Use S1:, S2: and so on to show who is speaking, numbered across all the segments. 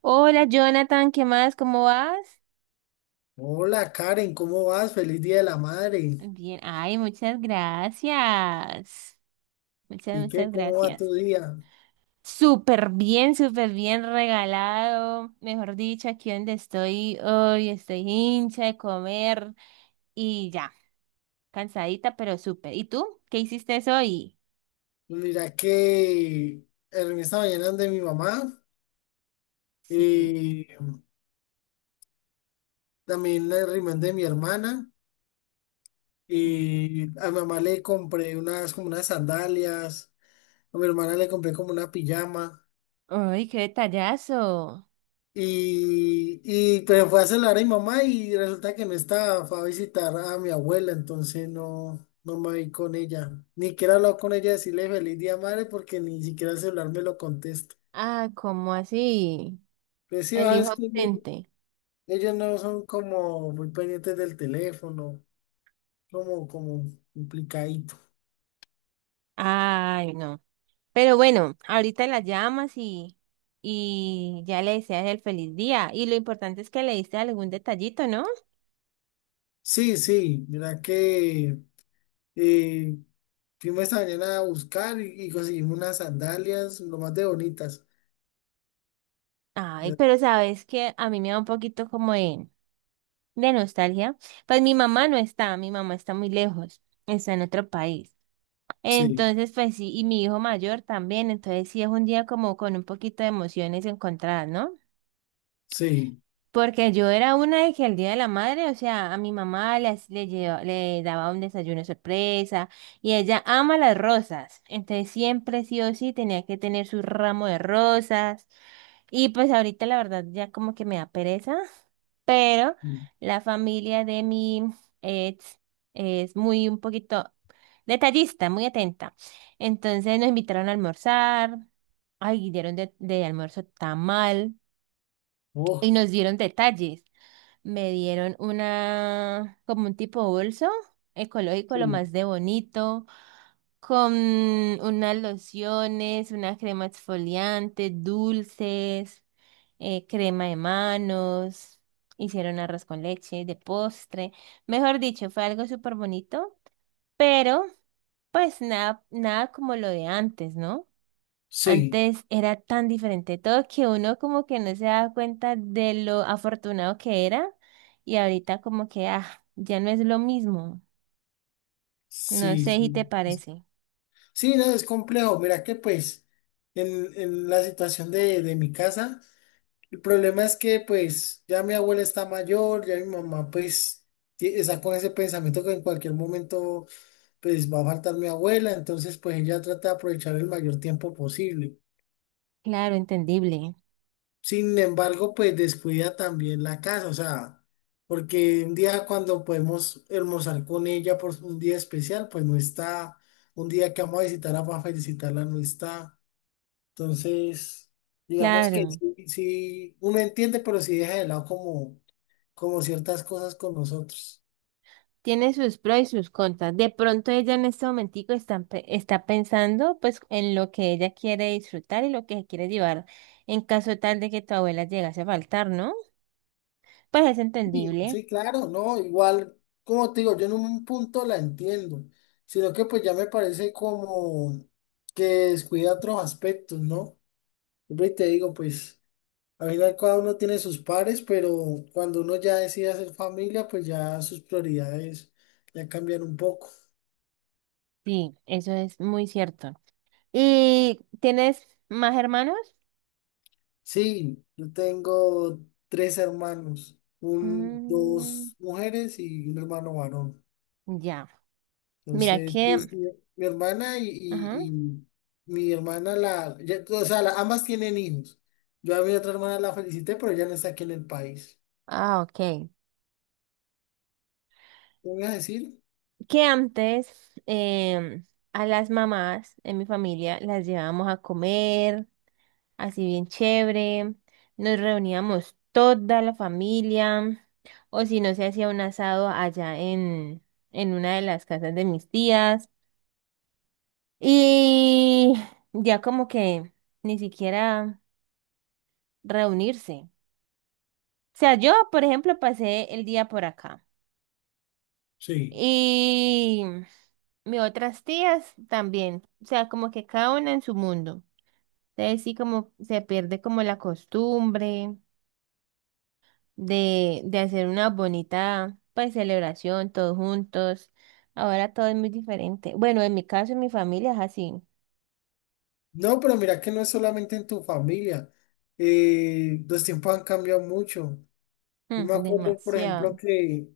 S1: Hola Jonathan, ¿qué más? ¿Cómo vas?
S2: Hola Karen, ¿cómo vas? Feliz Día de la Madre.
S1: Bien, ay, muchas gracias. Muchas,
S2: ¿Y qué?
S1: muchas
S2: ¿Cómo va tu
S1: gracias.
S2: día?
S1: Súper bien regalado. Mejor dicho, aquí donde estoy hoy, estoy hincha de comer y ya, cansadita, pero súper. ¿Y tú? ¿Qué hiciste hoy?
S2: Pues mira que en esta mañana de mi mamá
S1: Sí.
S2: y también la reunión de mi hermana, y a mi mamá le compré unas como unas sandalias, a mi hermana le compré como una pijama.
S1: Ay, qué detallazo.
S2: Y pues fue a celular a mi mamá y resulta que no estaba, fue a visitar a mi abuela, entonces no, no me vi con ella. Ni siquiera he hablado con ella, decirle feliz día madre, porque ni siquiera el celular me lo contesta.
S1: Ah, ¿cómo así?
S2: Pues sí,
S1: El
S2: ah,
S1: hijo
S2: es que ellos
S1: ausente.
S2: ellos no son como muy pendientes del teléfono, como, como complicadito.
S1: Ay, no. Pero bueno, ahorita la llamas y ya le deseas el feliz día. Y lo importante es que le diste algún detallito, ¿no?
S2: Sí, sí, mira que eh, fuimos esta mañana a buscar y conseguimos unas sandalias, lo más de bonitas.
S1: Ay,
S2: Ya-
S1: pero sabes que a mí me da un poquito como de nostalgia. Pues mi mamá no está, mi mamá está muy lejos, está en otro país.
S2: Sí,
S1: Entonces, pues sí, y mi hijo mayor también. Entonces sí es un día como con un poquito de emociones encontradas, ¿no?
S2: sí.
S1: Porque yo era una de que el Día de la Madre, o sea, a mi mamá le, hac- le, lleva- le daba un desayuno sorpresa y ella ama las rosas. Entonces siempre sí o sí tenía que tener su ramo de rosas. Y pues ahorita la verdad ya como que me da pereza, pero la familia de mi ex es muy un poquito detallista, muy atenta. Entonces nos invitaron a almorzar. Ay, dieron de almuerzo tamal y
S2: Oh,
S1: nos dieron detalles. Me dieron una, como un tipo bolso ecológico, lo
S2: sí,
S1: más de bonito, con unas lociones, una crema exfoliante, dulces, crema de manos, hicieron arroz con leche de postre. Mejor dicho, fue algo súper bonito, pero pues nada, nada como lo de antes, ¿no?
S2: sí,
S1: Antes era tan diferente todo que uno como que no se daba cuenta de lo afortunado que era y ahorita como que ah, ya no es lo mismo. No
S2: sí,
S1: sé si te
S2: sí.
S1: parece.
S2: Sí, no, es complejo. Mira que pues en la situación de mi casa, el problema es que pues ya mi abuela está mayor, ya mi mamá pues ti- está con ese pensamiento que en cualquier momento pues va a faltar mi abuela, entonces pues ella trata de aprovechar el mayor tiempo posible.
S1: Claro, entendible.
S2: Sin embargo, pues descuida también la casa, o sea, porque un día cuando podemos almorzar con ella por un día especial, pues no está, un día que vamos a visitarla para felicitarla no está. Entonces, digamos que
S1: Claro.
S2: sí, sí, uno entiende, pero sí deja de lado como, como ciertas cosas con nosotros.
S1: Tiene sus pros y sus contras. De pronto ella en este momentico está, pe- está pensando pues en lo que ella quiere disfrutar y lo que quiere llevar en caso tal de que tu abuela llegase a faltar, ¿no? Pues es
S2: Sí,
S1: entendible.
S2: sí, claro, no, igual, como te digo, yo en un punto la entiendo, sino que pues ya me parece como que descuida otros aspectos, ¿no? Siempre te digo, pues, al final cada uno tiene sus pares, pero cuando uno ya decide hacer familia, pues ya sus prioridades ya cambian un poco.
S1: Sí, eso es muy cierto. ¿Y tienes más hermanos?
S2: Sí, yo tengo tres hermanos, un,
S1: Mm,
S2: dos mujeres y un hermano varón.
S1: ya. Mira
S2: Entonces,
S1: que...
S2: pues, mi hermana y,
S1: Ajá.
S2: y- y mi hermana, la, ya- o sea, la- ambas tienen hijos. Yo a mi otra hermana la felicité, pero ya no está aquí en el país.
S1: Ah, ok.
S2: ¿Qué me ibas a decir?
S1: Que antes a las mamás en mi familia las llevábamos a comer, así bien chévere. Nos reuníamos toda la familia. O si no, se hacía un asado allá en una de las casas de mis tías. Y ya como que ni siquiera reunirse. O sea, yo, por ejemplo, pasé el día por acá.
S2: Sí.
S1: Y mis otras tías también. O sea, como que cada una en su mundo. Entonces sí como se pierde como la costumbre de hacer una bonita pues celebración todos juntos. Ahora todo es muy diferente. Bueno, en mi caso, en mi familia es así.
S2: No, pero mira que no es solamente en tu familia. Los tiempos han cambiado mucho. Yo
S1: Mm,
S2: me acuerdo, por ejemplo,
S1: demasiado.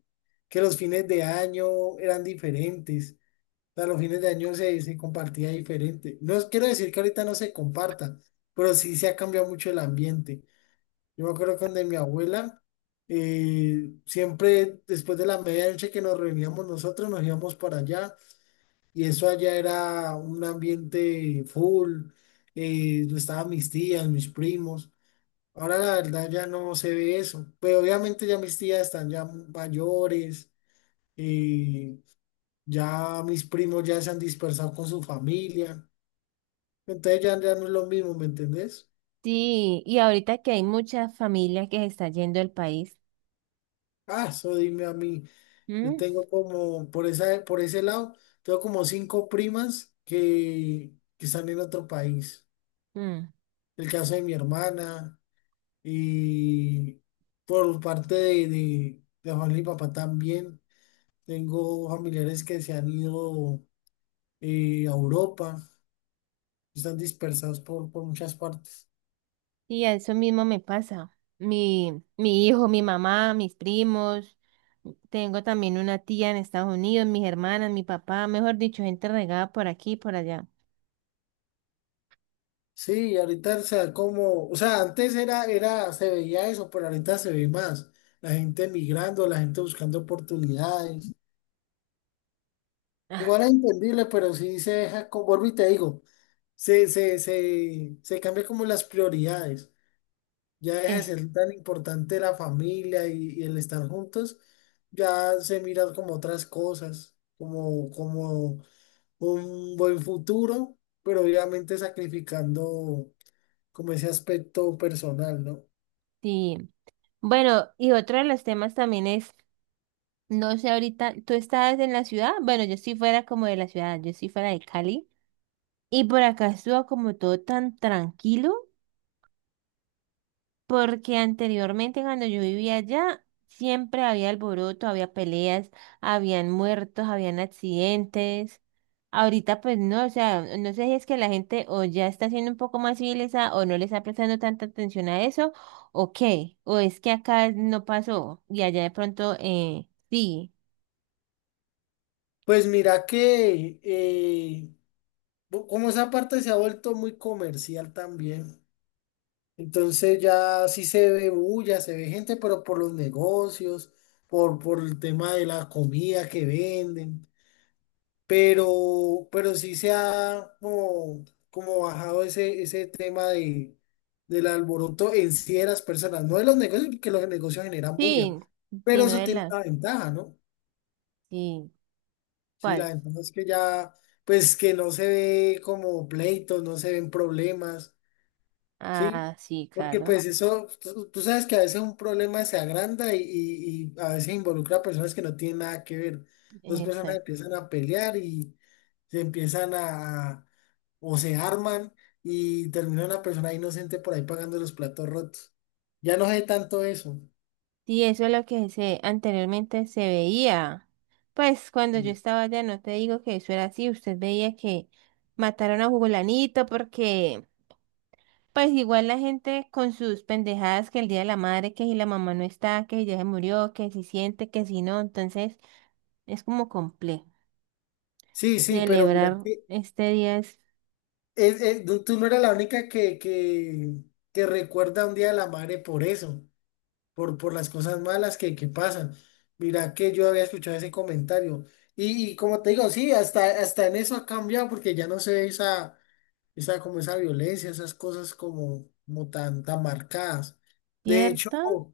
S2: que los fines de año eran diferentes. O sea, los fines de año se compartía diferente. No es- quiero decir que ahorita no se comparta, pero sí se ha cambiado mucho el ambiente. Yo me acuerdo que donde mi abuela, siempre después de la medianoche que nos reuníamos nosotros, nos íbamos para allá y eso allá era un ambiente full, estaban mis tías, mis primos. Ahora la verdad ya no se ve eso, pero obviamente ya mis tías están ya mayores, eh, ya mis primos ya se han dispersado con su familia, entonces ya, ya no es lo mismo, ¿me entendés?
S1: Sí, y ahorita que hay muchas familias que se está yendo del país.
S2: Ah, eso dime a mí, yo
S1: Mm,
S2: tengo como, por esa, por ese lado, tengo como cinco primas que están en otro país.
S1: mm.
S2: El caso de mi hermana. Y por parte de mamá y papá también, tengo familiares que se han ido a Europa, están dispersados por muchas partes.
S1: Y a eso mismo me pasa. Mi hijo, mi mamá, mis primos, tengo también una tía en Estados Unidos, mis hermanas, mi papá, mejor dicho, gente regada por aquí y por allá.
S2: Sí, ahorita o sea, como, o sea, antes era, era, se veía eso, pero ahorita se ve más. La gente migrando, la gente buscando oportunidades.
S1: Ah,
S2: Igual es entendible, pero sí se deja, con, vuelvo y te digo, se cambia como las prioridades. Ya deja de
S1: eh,
S2: ser tan importante la familia y el estar juntos, ya se miran como otras cosas, como, como un buen futuro, pero obviamente sacrificando como ese aspecto personal, ¿no?
S1: sí. Bueno, y otro de los temas también es, no sé, ahorita, ¿tú estabas en la ciudad? Bueno, yo sí fuera como de la ciudad, yo sí fuera de Cali. Y por acá estuvo como todo tan tranquilo. Porque anteriormente cuando yo vivía allá, siempre había alboroto, había peleas, habían muertos, habían accidentes. Ahorita pues no, o sea, no sé si es que la gente o ya está siendo un poco más civilizada o no le está prestando tanta atención a eso, o qué, o es que acá no pasó y allá de pronto sí,
S2: Pues mira que bu- como esa parte se ha vuelto muy comercial también, entonces ya sí se ve bulla, se ve gente, pero por los negocios, por el tema de la comida que venden. Pero sí se ha como, como bajado ese, ese tema de, del alboroto en sí de las personas, no de los negocios, porque los negocios generan bulla,
S1: sí, sí,
S2: pero
S1: no
S2: eso
S1: de
S2: tiene
S1: las,
S2: una ventaja, ¿no?
S1: sí,
S2: Sí, la
S1: ¿cuál?
S2: ventaja es que ya, pues que no se ve como pleitos, no se ven problemas. Sí,
S1: Ah, sí,
S2: porque
S1: claro.
S2: pues eso, tú sabes que a veces un problema se agranda y a veces involucra a personas que no tienen nada que ver. Dos personas empiezan a pelear y se empiezan a- o se arman y termina una persona inocente por ahí pagando los platos rotos. Ya no sé tanto eso.
S1: Y eso es lo que se anteriormente se veía. Pues cuando yo
S2: Mm.
S1: estaba allá, no te digo que eso era así, usted veía que mataron a Jugolanito porque pues igual la gente con sus pendejadas que el día de la madre, que si la mamá no está, que si ya se murió, que si siente, que si no, entonces es como complejo.
S2: Sí, sí, pero mira
S1: Celebrar
S2: que
S1: este día es
S2: es- tú no eras la única que recuerda un día a la madre por eso. Por las cosas malas que pasan. Mira que yo había escuchado ese comentario. Y como te digo, sí, hasta, hasta en eso ha cambiado porque ya no se ve esa, esa, como esa violencia, esas cosas como, como tan, tan marcadas. De hecho,
S1: cierto,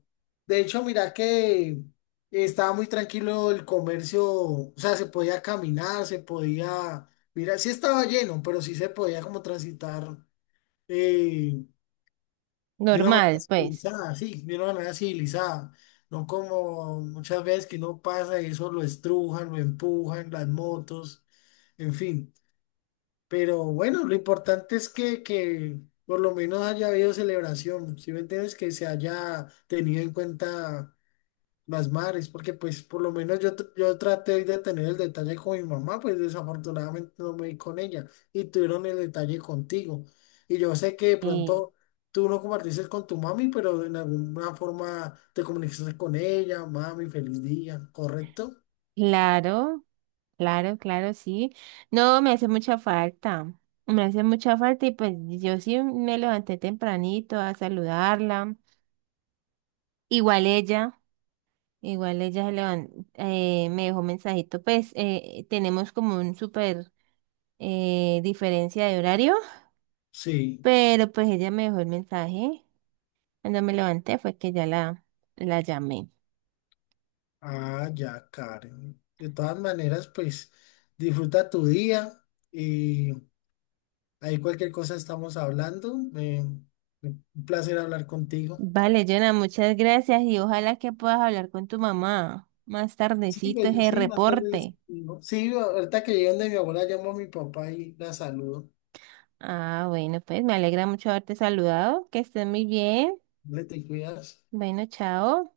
S2: de hecho, mira que estaba muy tranquilo el comercio, o sea, se podía caminar, se podía, mira, sí estaba lleno, pero sí se podía como transitar. eh, de una manera
S1: normal, pues.
S2: civilizada, sí, de una manera civilizada, no como muchas veces que no pasa y eso, lo estrujan, lo empujan, las motos, en fin. Pero bueno, lo importante es que por lo menos haya habido celebración, si me entiendes, que se haya tenido en cuenta las madres, porque pues por lo menos yo, tr- yo traté de tener el detalle con mi mamá, pues desafortunadamente no me di con ella y tuvieron el detalle contigo. Y yo sé que de
S1: Y
S2: pronto tú no compartiste con tu mami, pero en alguna forma te comunicaste con ella, mami, feliz día, ¿correcto?
S1: claro. Claro, claro, sí. No, me hace mucha falta. Me hace mucha falta y pues yo sí me levanté tempranito a saludarla. Igual ella, igual ella se levan- me dejó mensajito. Pues tenemos como un súper diferencia de horario,
S2: Sí,
S1: pero pues ella me dejó el mensaje. Cuando me levanté fue que ya la llamé.
S2: ah, ya, Karen. De todas maneras, pues disfruta tu día y ahí cualquier cosa estamos hablando. Un placer hablar contigo.
S1: Vale, Jonah, muchas gracias y ojalá que puedas hablar con tu mamá más
S2: Sí,
S1: tardecito
S2: pues,
S1: ese
S2: sí, más tarde les
S1: reporte.
S2: digo. Sí, ahorita que llegan de mi abuela, llamo a mi papá y la saludo.
S1: Ah, bueno, pues me alegra mucho haberte saludado. Que estés muy bien.
S2: Le te cuidas.
S1: Bueno, chao.